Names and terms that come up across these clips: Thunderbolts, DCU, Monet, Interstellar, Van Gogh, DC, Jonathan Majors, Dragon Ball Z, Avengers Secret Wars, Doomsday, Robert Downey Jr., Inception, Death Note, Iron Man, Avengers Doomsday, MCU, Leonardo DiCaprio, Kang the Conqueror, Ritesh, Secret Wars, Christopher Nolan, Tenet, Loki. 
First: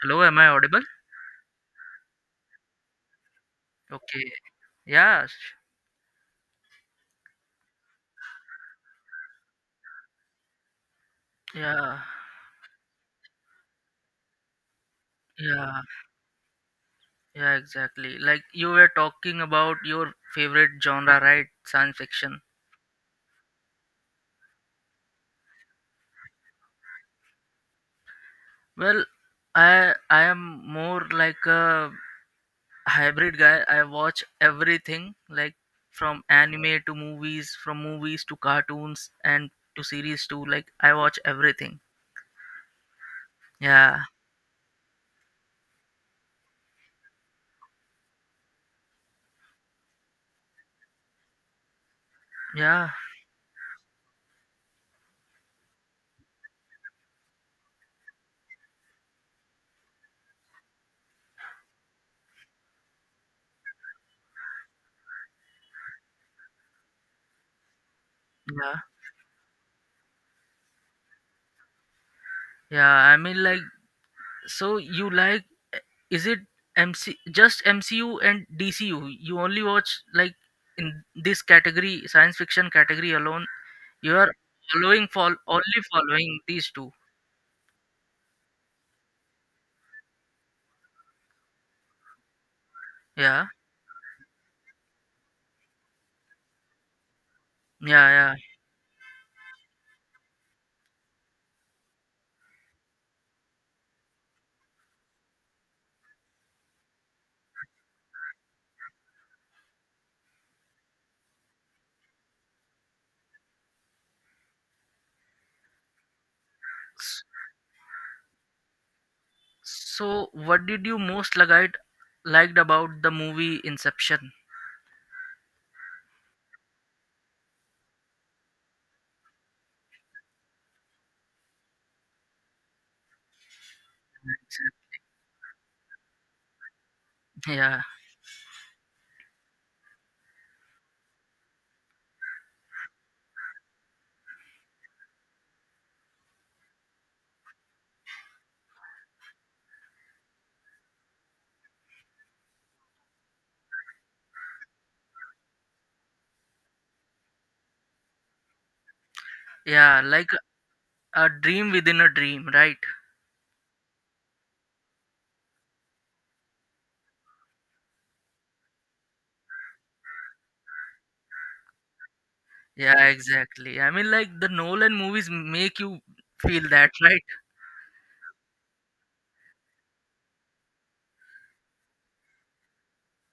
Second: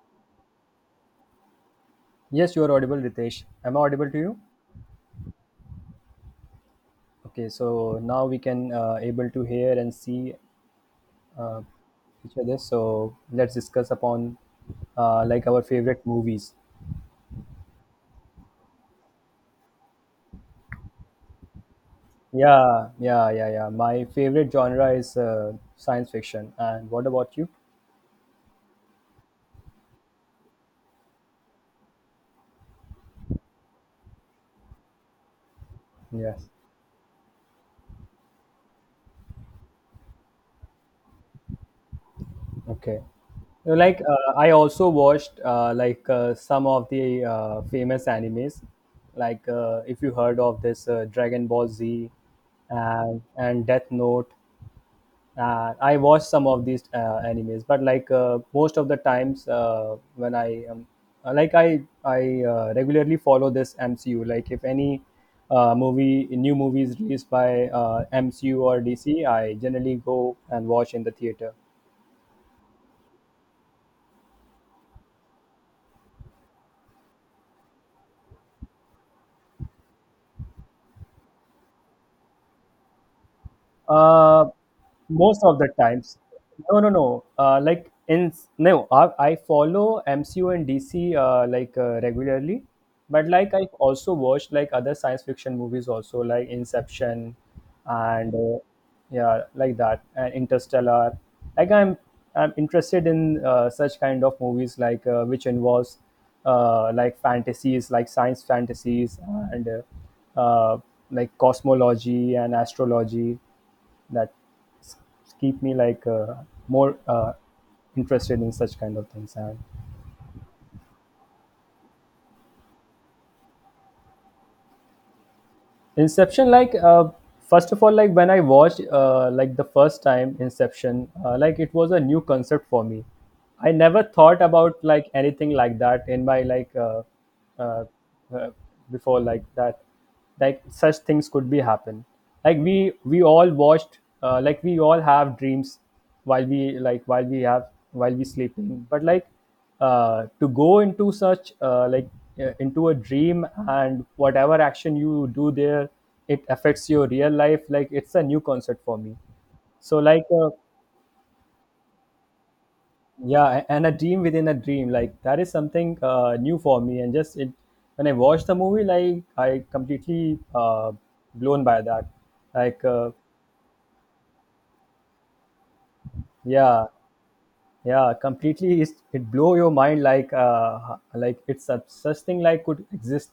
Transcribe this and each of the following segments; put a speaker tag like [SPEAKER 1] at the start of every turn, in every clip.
[SPEAKER 1] Hello, am I audible?
[SPEAKER 2] Yes, you are audible, Ritesh. Am I audible to
[SPEAKER 1] Okay.
[SPEAKER 2] you?
[SPEAKER 1] Yeah. sh-
[SPEAKER 2] Okay, so now we can able to hear and see uh,
[SPEAKER 1] Yeah.
[SPEAKER 2] each other. So let's discuss upon like our
[SPEAKER 1] Yeah.
[SPEAKER 2] favorite movies.
[SPEAKER 1] Yeah, exactly. Like you were talking about your favorite genre, right? Science fiction.
[SPEAKER 2] Yeah. My favorite genre is science fiction. And what about you?
[SPEAKER 1] Well, I am more like a hybrid guy. I watch everything, like from
[SPEAKER 2] Yes.
[SPEAKER 1] anime to movies, from movies to cartoons and to series too. Like I watch everything.
[SPEAKER 2] Okay. So, like
[SPEAKER 1] Yeah.
[SPEAKER 2] I also watched some of the famous animes, like if you heard of this Dragon Ball Z
[SPEAKER 1] Yeah.
[SPEAKER 2] and Death Note. I watch some of these animes, but like most of the times when I like I regularly follow this MCU. Like if any movie new movie is released by MCU
[SPEAKER 1] Yeah.
[SPEAKER 2] or DC, I generally go and watch in the theater.
[SPEAKER 1] Yeah. So you like is it MC just MCU and DCU? You only watch like in this category, science fiction category alone. You are
[SPEAKER 2] Uh,
[SPEAKER 1] following for
[SPEAKER 2] Most of the
[SPEAKER 1] only
[SPEAKER 2] times.
[SPEAKER 1] following these
[SPEAKER 2] No, no,
[SPEAKER 1] two.
[SPEAKER 2] no. Like in no, I follow MCU and DC regularly, but
[SPEAKER 1] Yeah,
[SPEAKER 2] like I've also watched like other science fiction movies also, like Inception
[SPEAKER 1] yeah,
[SPEAKER 2] and
[SPEAKER 1] yeah.
[SPEAKER 2] yeah, like that, and Interstellar. Like I'm interested in such kind of movies, like which involves like fantasies, like science fantasies, and like cosmology and astrology. that s- Keep me like more
[SPEAKER 1] S-
[SPEAKER 2] interested in such kind of things. And
[SPEAKER 1] So, what did you most liked liked about the movie Inception?
[SPEAKER 2] Inception, like first of all, like when I watched like the first time Inception, like it was a new concept for me. I never thought about like anything like that in my
[SPEAKER 1] Yeah,
[SPEAKER 2] uh, uh, before like that, like such things could be happen. Like we all watched, like we all have dreams while we like while we have while we sleeping, but like to go into such into a dream, and whatever action you do there, it affects your real life. Like, it's a new concept for me. So
[SPEAKER 1] yeah,
[SPEAKER 2] like
[SPEAKER 1] like a dream within a dream, right?
[SPEAKER 2] yeah, and a dream within a dream, like that is something new for me. And just it, when I watched the movie, like I completely blown by that. Like
[SPEAKER 1] Yeah, exactly. I mean, like the Nolan movies make you feel
[SPEAKER 2] yeah,
[SPEAKER 1] that, right?
[SPEAKER 2] yeah, completely. It's, it blow your mind. Like it's a, such thing like could exist.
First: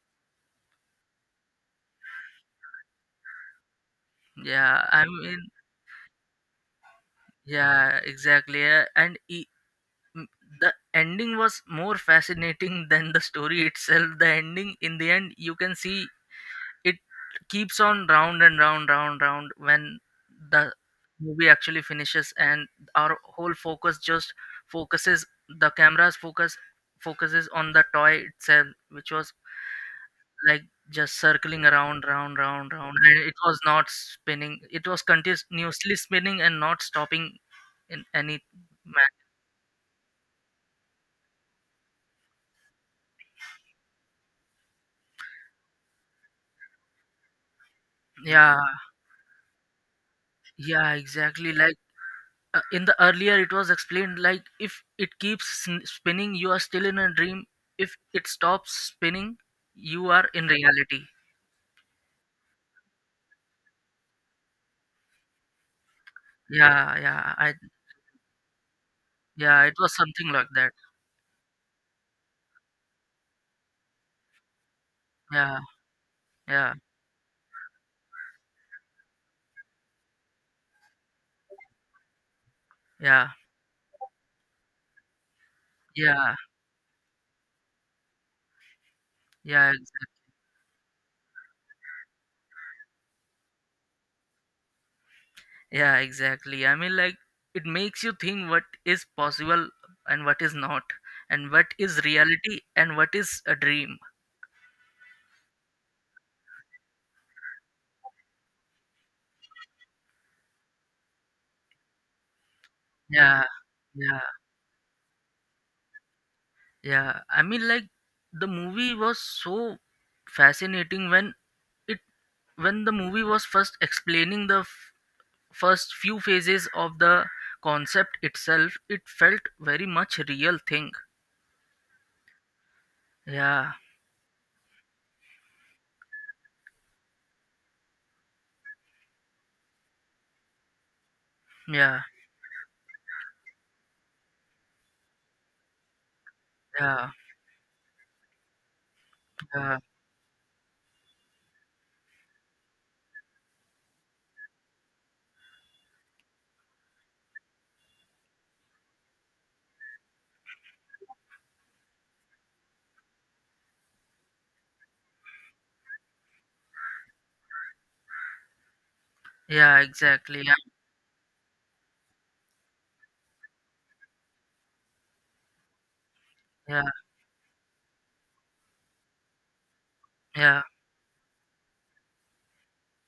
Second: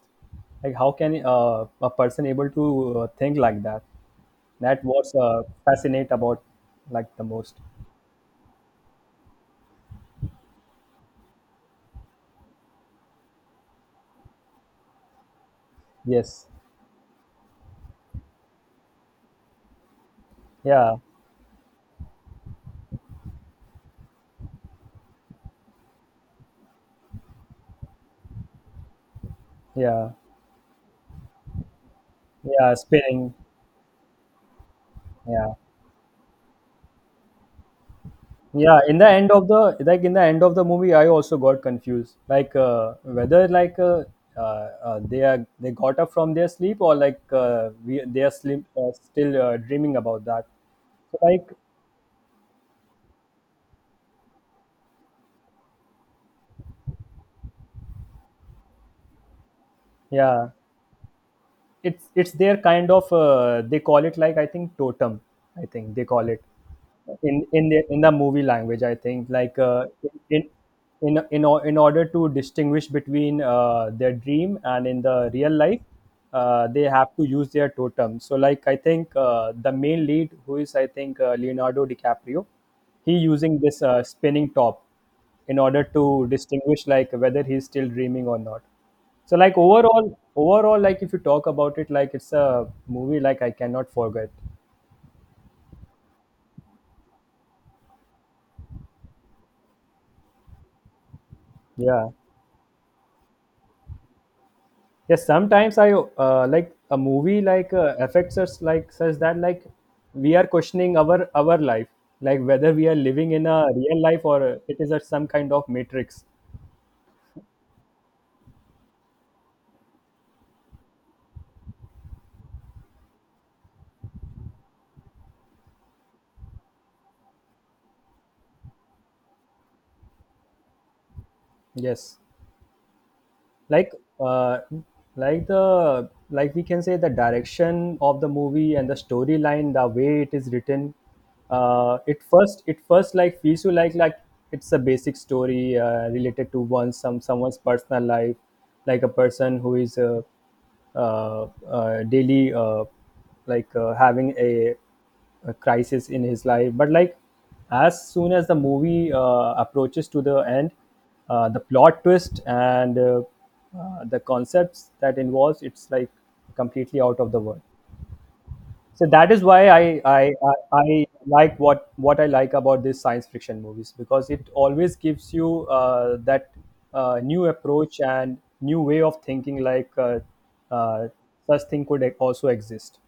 [SPEAKER 2] Like how can a person able to think like that? That
[SPEAKER 1] Yeah, I
[SPEAKER 2] was
[SPEAKER 1] mean,
[SPEAKER 2] fascinate about like the most.
[SPEAKER 1] Yeah, exactly. And m- the ending was more fascinating than the story itself. The ending, in the end, you can see
[SPEAKER 2] Yes.
[SPEAKER 1] it keeps on round and round, round, round when the
[SPEAKER 2] Yeah,
[SPEAKER 1] movie actually finishes, and our whole focus just focuses the camera's focus focuses on the toy itself, which was
[SPEAKER 2] yeah.
[SPEAKER 1] like just circling around, round, round,
[SPEAKER 2] Yeah,
[SPEAKER 1] round, and
[SPEAKER 2] spinning.
[SPEAKER 1] it was not spinning. It was
[SPEAKER 2] Yeah,
[SPEAKER 1] continuously spinning and not stopping in any.
[SPEAKER 2] yeah, in the end of the, like in the end of the movie, I also got confused, like whether like they are, they got up from their sleep, or like we, they are
[SPEAKER 1] Yeah,
[SPEAKER 2] slim, still dreaming about that.
[SPEAKER 1] yeah,
[SPEAKER 2] So like
[SPEAKER 1] exactly. Like in the earlier, it was explained like if it keeps spinning, you are still in a dream. If it stops spinning, you are in
[SPEAKER 2] yeah,
[SPEAKER 1] reality.
[SPEAKER 2] it's their kind of they call it, like I think totem, I think they call it.
[SPEAKER 1] Yeah, yeah,
[SPEAKER 2] in
[SPEAKER 1] I
[SPEAKER 2] in the in the movie language, I think like
[SPEAKER 1] yeah, it was something
[SPEAKER 2] in
[SPEAKER 1] like that.
[SPEAKER 2] in order to distinguish between their dream and in the real
[SPEAKER 1] Yeah,
[SPEAKER 2] life,
[SPEAKER 1] yeah,
[SPEAKER 2] they have to use their totem. So like I think the main lead, who is I think Leonardo DiCaprio, he
[SPEAKER 1] yeah,
[SPEAKER 2] using this spinning top in order to
[SPEAKER 1] yeah,
[SPEAKER 2] distinguish like whether he's still dreaming or not. So like
[SPEAKER 1] yeah,
[SPEAKER 2] overall
[SPEAKER 1] exactly.
[SPEAKER 2] overall like if you talk about it, like it's a movie like I cannot forget.
[SPEAKER 1] Yeah, exactly. I mean, like it makes you think what is possible and what is not, and what is
[SPEAKER 2] Yeah.
[SPEAKER 1] reality and what is a dream.
[SPEAKER 2] Yes, sometimes I like a movie like affects us like such that like we are questioning our life, like whether we are living
[SPEAKER 1] Yeah,
[SPEAKER 2] in a real
[SPEAKER 1] yeah,
[SPEAKER 2] life, or it is a, some kind of matrix.
[SPEAKER 1] yeah. I mean like the movie was so fascinating it when the movie was first explaining the first few phases of the concept itself, it felt very much real thing.
[SPEAKER 2] Yes.
[SPEAKER 1] Yeah,
[SPEAKER 2] Like uh, like the like we can say the direction of the movie and the storyline, the way it is written,
[SPEAKER 1] yeah,
[SPEAKER 2] it first like feels you like it's a basic story related to one
[SPEAKER 1] yeah,
[SPEAKER 2] someone's personal life. Like a person who
[SPEAKER 1] yeah,
[SPEAKER 2] is daily having a crisis in his life, but like as soon as the movie approaches to the end, the plot twist and the concepts that involves, it's like completely out of the world. So that is why
[SPEAKER 1] yeah,
[SPEAKER 2] I, I
[SPEAKER 1] exactly. Yeah,
[SPEAKER 2] I I like what I like about these science fiction movies, because it always gives you that
[SPEAKER 1] yeah,
[SPEAKER 2] new approach and new way of thinking. Like
[SPEAKER 1] yeah,
[SPEAKER 2] uh, such thing could also exist.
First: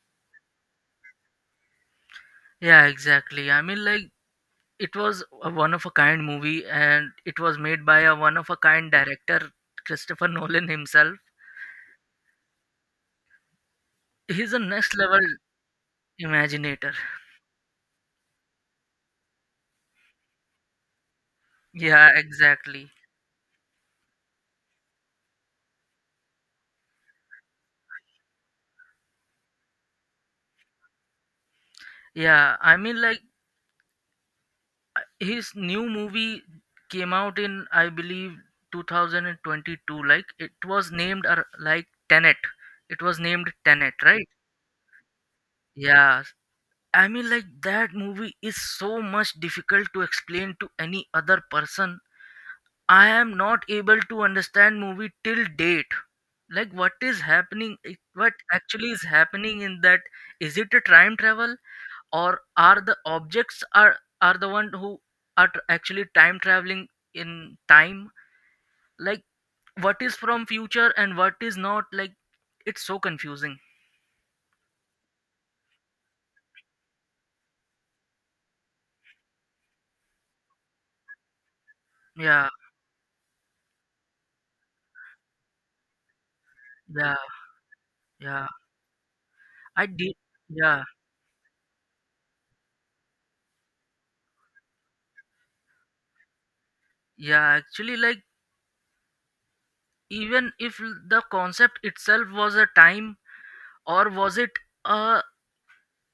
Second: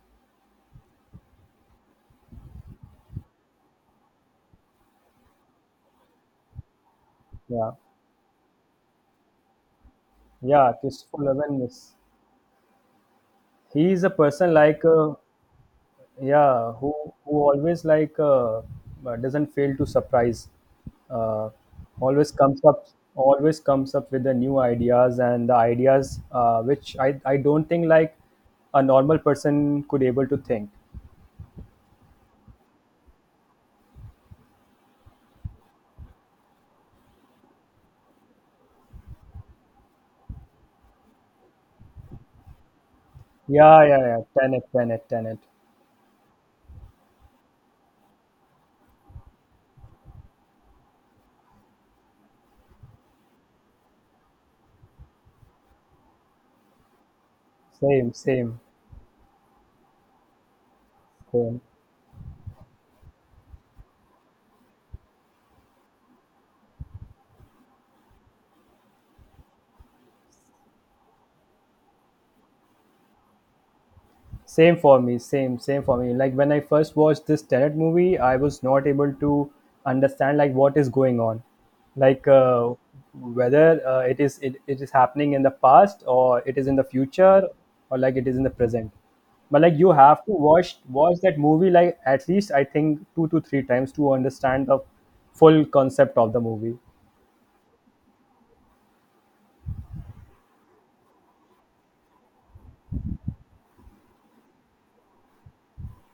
[SPEAKER 1] yeah, exactly. I mean like it was a one of a kind movie and it was
[SPEAKER 2] Yeah,
[SPEAKER 1] made by a one of a kind director, Christopher Nolan
[SPEAKER 2] yeah.
[SPEAKER 1] himself.
[SPEAKER 2] Christopher Nolan is, he is a person
[SPEAKER 1] He's a
[SPEAKER 2] like
[SPEAKER 1] next level
[SPEAKER 2] yeah, who
[SPEAKER 1] imaginator.
[SPEAKER 2] who always like doesn't fail to surprise. uh,
[SPEAKER 1] Yeah,
[SPEAKER 2] always comes up
[SPEAKER 1] exactly.
[SPEAKER 2] always comes up with the new ideas, and the ideas which I don't think like a normal person could able to think.
[SPEAKER 1] Yeah, I mean, like his new movie came out in, I believe, 2022. Like it was named like Tenet. It was named
[SPEAKER 2] Yeah,
[SPEAKER 1] Tenet,
[SPEAKER 2] yeah, yeah,
[SPEAKER 1] right?
[SPEAKER 2] Tenet, tenet.
[SPEAKER 1] Yeah. I mean, like that movie is so much difficult to explain to any other person. I am not able to understand movie till date. Like what is happening?
[SPEAKER 2] Same,
[SPEAKER 1] What
[SPEAKER 2] same.
[SPEAKER 1] actually is happening in that? Is it a time travel?
[SPEAKER 2] Same
[SPEAKER 1] Or are the objects are the one who are actually time traveling in time, like what is from future and what is not? Like it's so confusing.
[SPEAKER 2] Same for me, same for me. Like when I first watched this Tenet movie, I was not able to understand like what is going on, like
[SPEAKER 1] Yeah,
[SPEAKER 2] whether it is it, it is happening in the past, or it is in the
[SPEAKER 1] yeah,
[SPEAKER 2] future, or like it is in
[SPEAKER 1] yeah,
[SPEAKER 2] the present. But like
[SPEAKER 1] I
[SPEAKER 2] you
[SPEAKER 1] did.
[SPEAKER 2] have to watch
[SPEAKER 1] Yeah,
[SPEAKER 2] watch that movie like at least I think two to three times to understand the full concept of the movie.
[SPEAKER 1] yeah, actually, like even if the concept itself was a time, or was it a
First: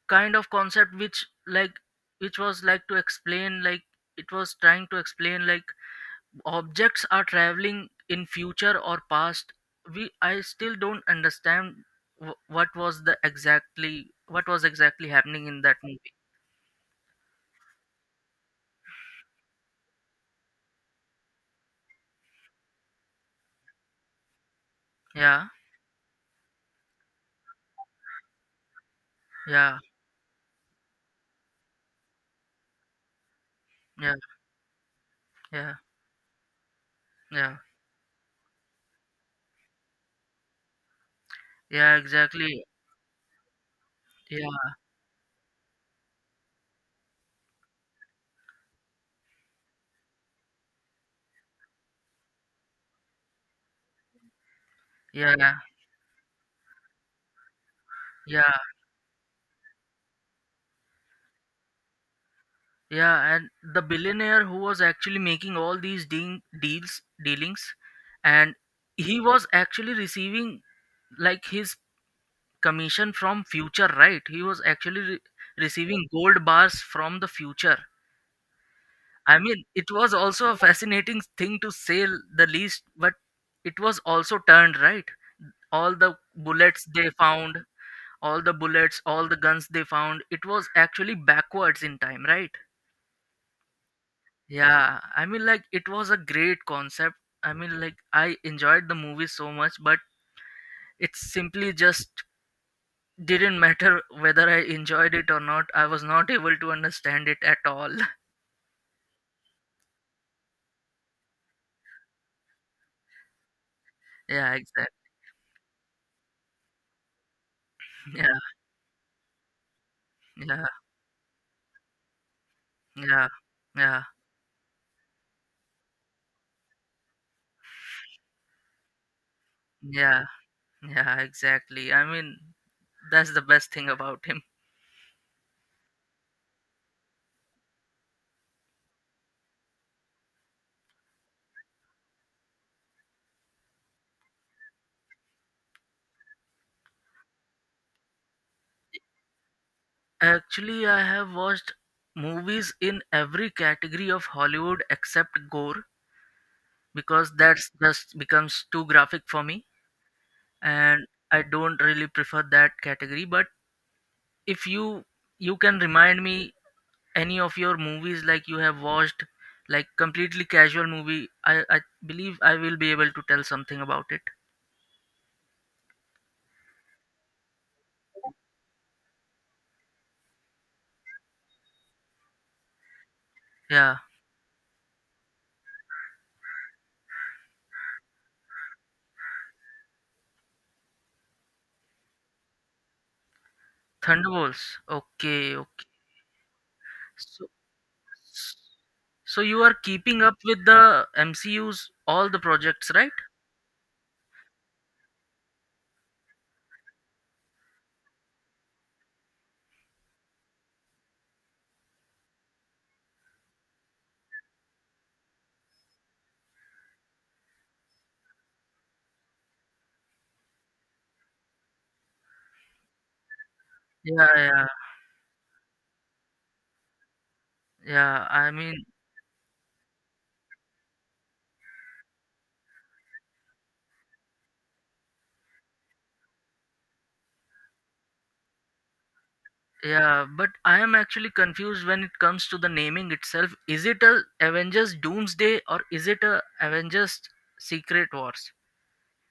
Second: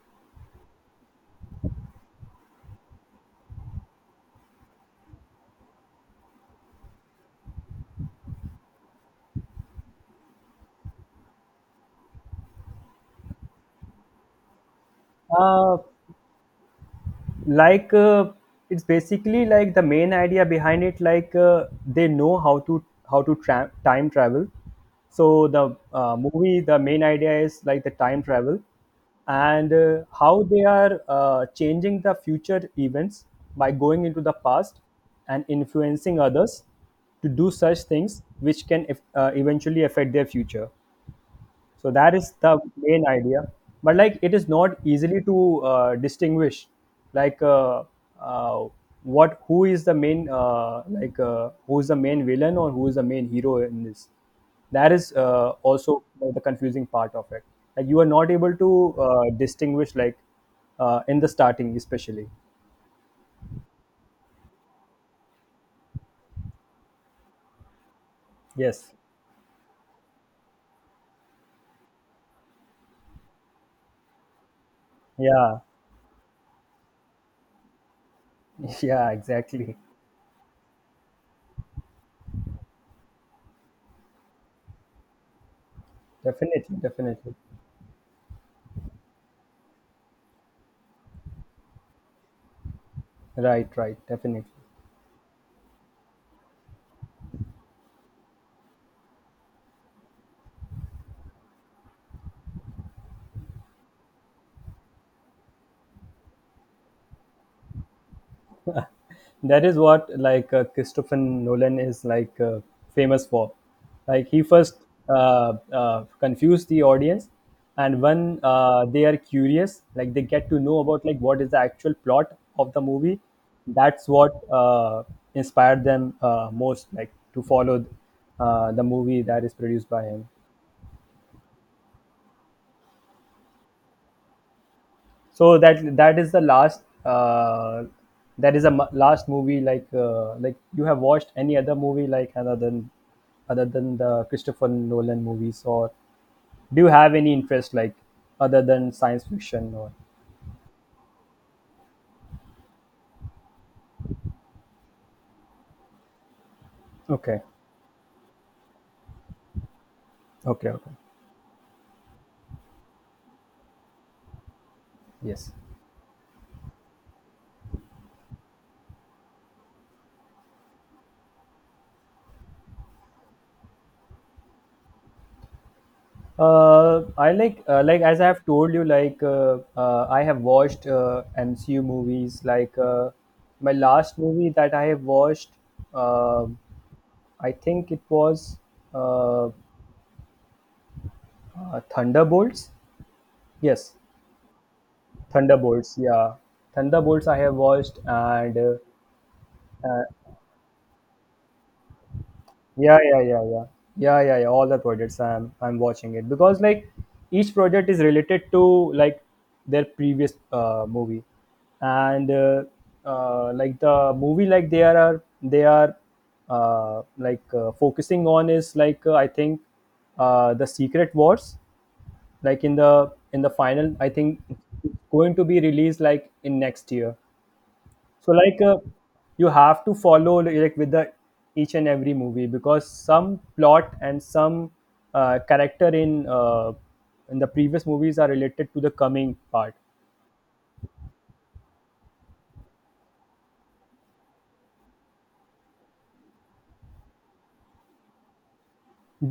[SPEAKER 1] kind of concept which like which was like to explain like it was trying to explain like objects are traveling in future or past, we, I still don't understand what was exactly happening in that
[SPEAKER 2] Uh,
[SPEAKER 1] movie.
[SPEAKER 2] like uh, it's basically like the main idea behind it, like they know how to, time travel. So
[SPEAKER 1] Yeah,
[SPEAKER 2] the movie the main idea is like the time travel, and
[SPEAKER 1] yeah,
[SPEAKER 2] how they are changing the future events by going
[SPEAKER 1] yeah,
[SPEAKER 2] into the past, and
[SPEAKER 1] yeah,
[SPEAKER 2] influencing others to do
[SPEAKER 1] yeah,
[SPEAKER 2] such things which can eventually affect their future. So
[SPEAKER 1] yeah,
[SPEAKER 2] that is the
[SPEAKER 1] exactly.
[SPEAKER 2] main idea. But like it is not
[SPEAKER 1] Yeah,
[SPEAKER 2] easily to distinguish, like uh, what who is the main who is the main villain, or who is the main hero in this. That is
[SPEAKER 1] yeah,
[SPEAKER 2] also the confusing part of it. Like you are not
[SPEAKER 1] yeah,
[SPEAKER 2] able to distinguish, like in the starting especially.
[SPEAKER 1] yeah. And the billionaire who was actually making all these deals, dealings, and
[SPEAKER 2] Yes.
[SPEAKER 1] he was actually receiving like his commission from future, right? He was actually
[SPEAKER 2] Yeah.
[SPEAKER 1] receiving gold bars from the future.
[SPEAKER 2] Yeah,
[SPEAKER 1] I mean,
[SPEAKER 2] exactly.
[SPEAKER 1] it was also a fascinating thing to say the least, but it was also turned, right? All the
[SPEAKER 2] Definitely,
[SPEAKER 1] bullets they
[SPEAKER 2] definitely.
[SPEAKER 1] found, all the bullets, all the guns they found, it was actually backwards in time, right?
[SPEAKER 2] Right, right, definitely.
[SPEAKER 1] Yeah, I mean like it was a great concept. I mean like I enjoyed the movie so much, but it's simply just didn't matter whether I enjoyed it or not. I was not able to understand it at all.
[SPEAKER 2] That is what like Christopher Nolan is like famous for. Like he
[SPEAKER 1] Yeah,
[SPEAKER 2] first
[SPEAKER 1] exactly.
[SPEAKER 2] confused the audience, and when
[SPEAKER 1] Yeah,
[SPEAKER 2] they are curious, like they get to
[SPEAKER 1] yeah,
[SPEAKER 2] know about like what is the actual plot of the movie.
[SPEAKER 1] yeah, yeah,
[SPEAKER 2] That's what inspired them most, like to follow the movie that is produced by
[SPEAKER 1] yeah,
[SPEAKER 2] him.
[SPEAKER 1] yeah, exactly. I mean, that's the best thing about him.
[SPEAKER 2] So that, that is the last that is the m- last movie. Like like you have watched any other movie like other than the Christopher Nolan movies, or do you have any interest like other than science fiction, or
[SPEAKER 1] Actually, I have watched movies in every category of Hollywood except gore, because
[SPEAKER 2] okay,
[SPEAKER 1] that's just becomes too graphic for me
[SPEAKER 2] okay, okay.
[SPEAKER 1] and I don't really prefer that category. But if you,
[SPEAKER 2] Yes,
[SPEAKER 1] you can remind me any of your movies like you have watched, like completely casual movie, I believe I will be able to tell something about it.
[SPEAKER 2] I like as I have told you, like I have watched MCU movies, like my
[SPEAKER 1] Yeah,
[SPEAKER 2] last movie that I have watched, um I think it was uh, uh, Thunderbolts. Yes,
[SPEAKER 1] Thunderbolts. Okay, okay.
[SPEAKER 2] Thunderbolts. Yeah, Thunderbolts. I
[SPEAKER 1] So,
[SPEAKER 2] have watched. And
[SPEAKER 1] so you are keeping up with the MCU's all the projects,
[SPEAKER 2] Yeah,
[SPEAKER 1] right?
[SPEAKER 2] yeah, yeah, yeah, yeah, yeah, yeah. All the projects I'm watching it, because like each project is related to like their previous movie. And Like the movie like they are focusing on is like I think the Secret Wars. Like in the, in the final, I
[SPEAKER 1] Yeah,
[SPEAKER 2] think
[SPEAKER 1] yeah,
[SPEAKER 2] it's going to be released like in next year.
[SPEAKER 1] yeah.
[SPEAKER 2] So
[SPEAKER 1] I
[SPEAKER 2] like
[SPEAKER 1] mean,
[SPEAKER 2] you have to follow like with the each and every movie, because some plot and some character in the previous movies are related to the coming part.
[SPEAKER 1] yeah. But I am actually confused when it comes to the naming itself. Is it a Avengers Doomsday or is it a Avengers Secret Wars?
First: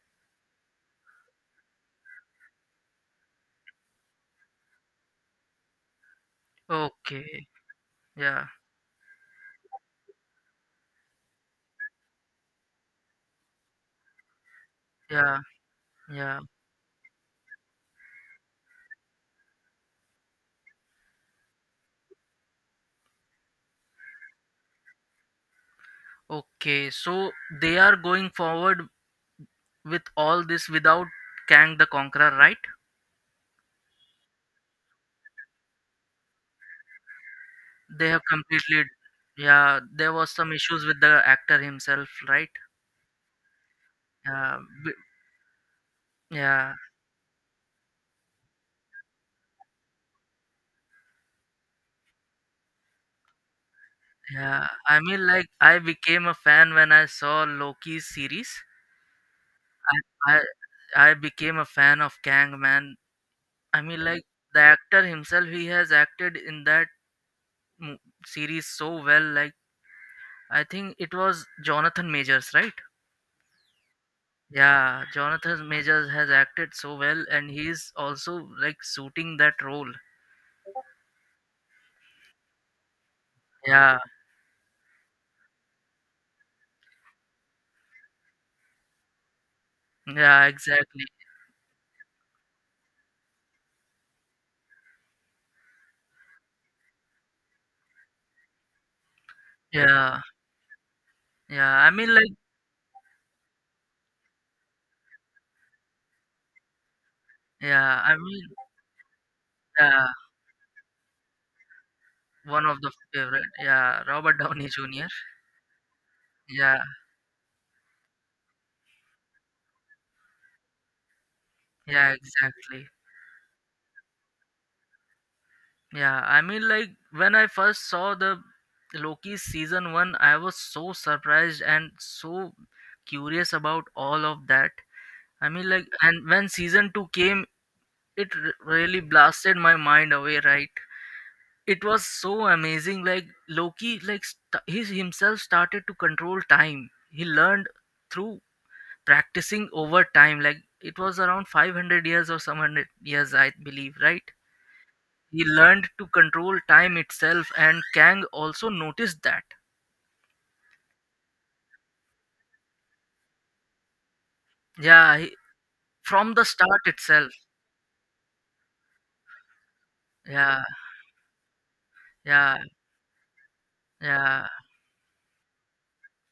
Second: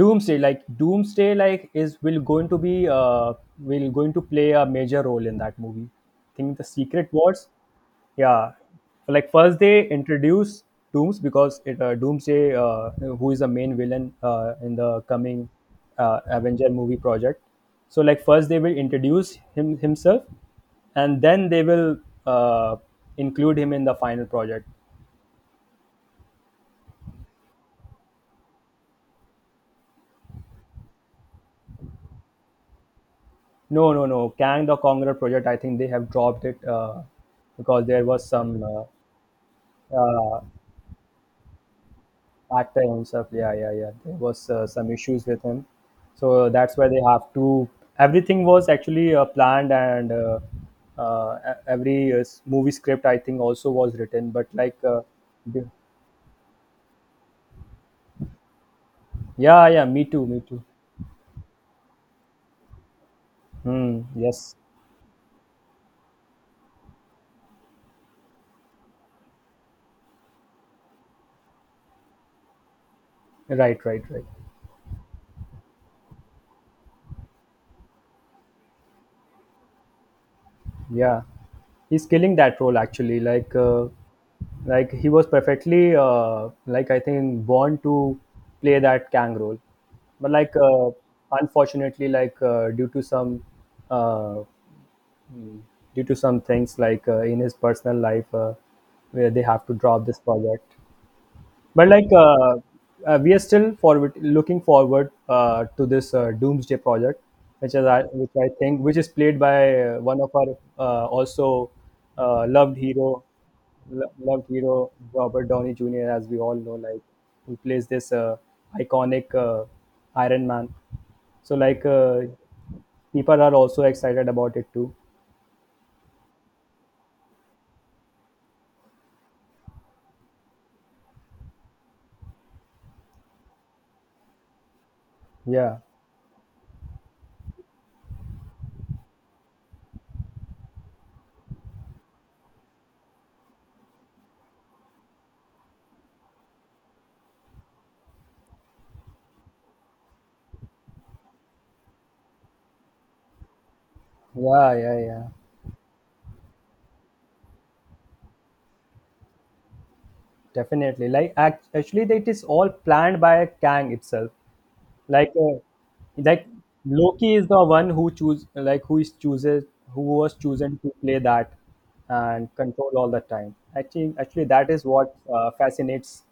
[SPEAKER 2] Doomsday, like Doomsday like is, will going to be will going to play a major role in that movie. I think the Secret Wars.
[SPEAKER 1] Okay. Yeah,
[SPEAKER 2] Yeah, like first they introduce dooms, because it Doomsday, who is the main villain in the
[SPEAKER 1] yeah,
[SPEAKER 2] coming
[SPEAKER 1] yeah.
[SPEAKER 2] Avenger movie project. So like first they will introduce him himself, and then they will uh, include him in the final project.
[SPEAKER 1] Okay, so they are going forward with all this without Kang the Conqueror, right?
[SPEAKER 2] No, no, no. Kang the Conqueror project, I think they have dropped it because there
[SPEAKER 1] They have
[SPEAKER 2] was some
[SPEAKER 1] completely, yeah. There was
[SPEAKER 2] uh,
[SPEAKER 1] some issues with the actor himself, right?
[SPEAKER 2] actor himself. Yeah, yeah, yeah. There was
[SPEAKER 1] Yeah,
[SPEAKER 2] some
[SPEAKER 1] b-
[SPEAKER 2] issues with him, so
[SPEAKER 1] yeah,
[SPEAKER 2] that's why they have to. Everything was actually planned, and every movie script I think also was written. But
[SPEAKER 1] yeah.
[SPEAKER 2] like,
[SPEAKER 1] I mean, like
[SPEAKER 2] the-
[SPEAKER 1] I became a fan when I saw Loki's series.
[SPEAKER 2] yeah, yeah. Me too, me
[SPEAKER 1] I,
[SPEAKER 2] too.
[SPEAKER 1] I became a fan of Kang, man. I
[SPEAKER 2] Hmm,
[SPEAKER 1] mean, like
[SPEAKER 2] yes.
[SPEAKER 1] the actor himself, he has acted in that mo- series so well. Like I think it was Jonathan Majors, right?
[SPEAKER 2] Right, right, right.
[SPEAKER 1] Yeah, Jonathan Majors has acted so well, and he's also like suiting that role.
[SPEAKER 2] Yeah, he's killing that role actually.
[SPEAKER 1] Yeah,
[SPEAKER 2] Like he was perfectly like I think born to play that Kang role. But
[SPEAKER 1] yeah,
[SPEAKER 2] like
[SPEAKER 1] exactly.
[SPEAKER 2] unfortunately, like due to some uh, mm, due to some things like in his personal life, where they have to drop
[SPEAKER 1] Yeah,
[SPEAKER 2] this project.
[SPEAKER 1] yeah.
[SPEAKER 2] But
[SPEAKER 1] I
[SPEAKER 2] like
[SPEAKER 1] mean, like,
[SPEAKER 2] we are still forward looking forward to this Doomsday project, which is
[SPEAKER 1] yeah,
[SPEAKER 2] I-
[SPEAKER 1] I
[SPEAKER 2] which
[SPEAKER 1] mean,
[SPEAKER 2] I think which is played by
[SPEAKER 1] yeah,
[SPEAKER 2] one of our also
[SPEAKER 1] one
[SPEAKER 2] loved
[SPEAKER 1] of the
[SPEAKER 2] hero,
[SPEAKER 1] favorite. Yeah, Robert
[SPEAKER 2] loved
[SPEAKER 1] Downey
[SPEAKER 2] hero
[SPEAKER 1] Jr.
[SPEAKER 2] Robert Downey Jr. As we all know,
[SPEAKER 1] Yeah,
[SPEAKER 2] like who plays this iconic Iron Man. So like
[SPEAKER 1] yeah, exactly.
[SPEAKER 2] people are also excited about it too.
[SPEAKER 1] Yeah, I mean, like, when I first saw the Loki season one, I was so surprised and so curious about all of that. I mean,
[SPEAKER 2] Yeah,
[SPEAKER 1] like, and when season two came, it really blasted my mind away, right? It was so amazing. Like Loki, like he himself started to control time. He learned through practicing over time. Like it was around 500 years or some hundred years, I believe, right?
[SPEAKER 2] yeah, yeah, yeah.
[SPEAKER 1] He learned to control time itself and Kang also noticed that.
[SPEAKER 2] Definitely. Like actually, that is all planned by Kang itself.
[SPEAKER 1] Yeah,
[SPEAKER 2] Like
[SPEAKER 1] he, from
[SPEAKER 2] like
[SPEAKER 1] the start
[SPEAKER 2] Loki
[SPEAKER 1] itself.
[SPEAKER 2] is the one who choose, like who is chooses who was
[SPEAKER 1] Yeah,
[SPEAKER 2] chosen to play that and
[SPEAKER 1] yeah,
[SPEAKER 2] control all the time. Actually, actually,
[SPEAKER 1] yeah,
[SPEAKER 2] that is what fascinates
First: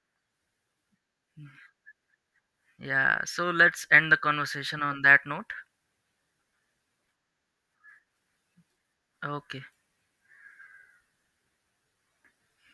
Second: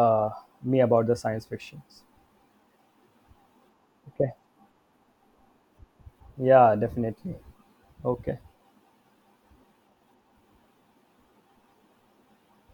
[SPEAKER 2] uh, me about the science fictions.
[SPEAKER 1] yeah. So let's end the
[SPEAKER 2] Okay.
[SPEAKER 1] conversation on that note.
[SPEAKER 2] Yeah, definitely. Okay.
[SPEAKER 1] Okay.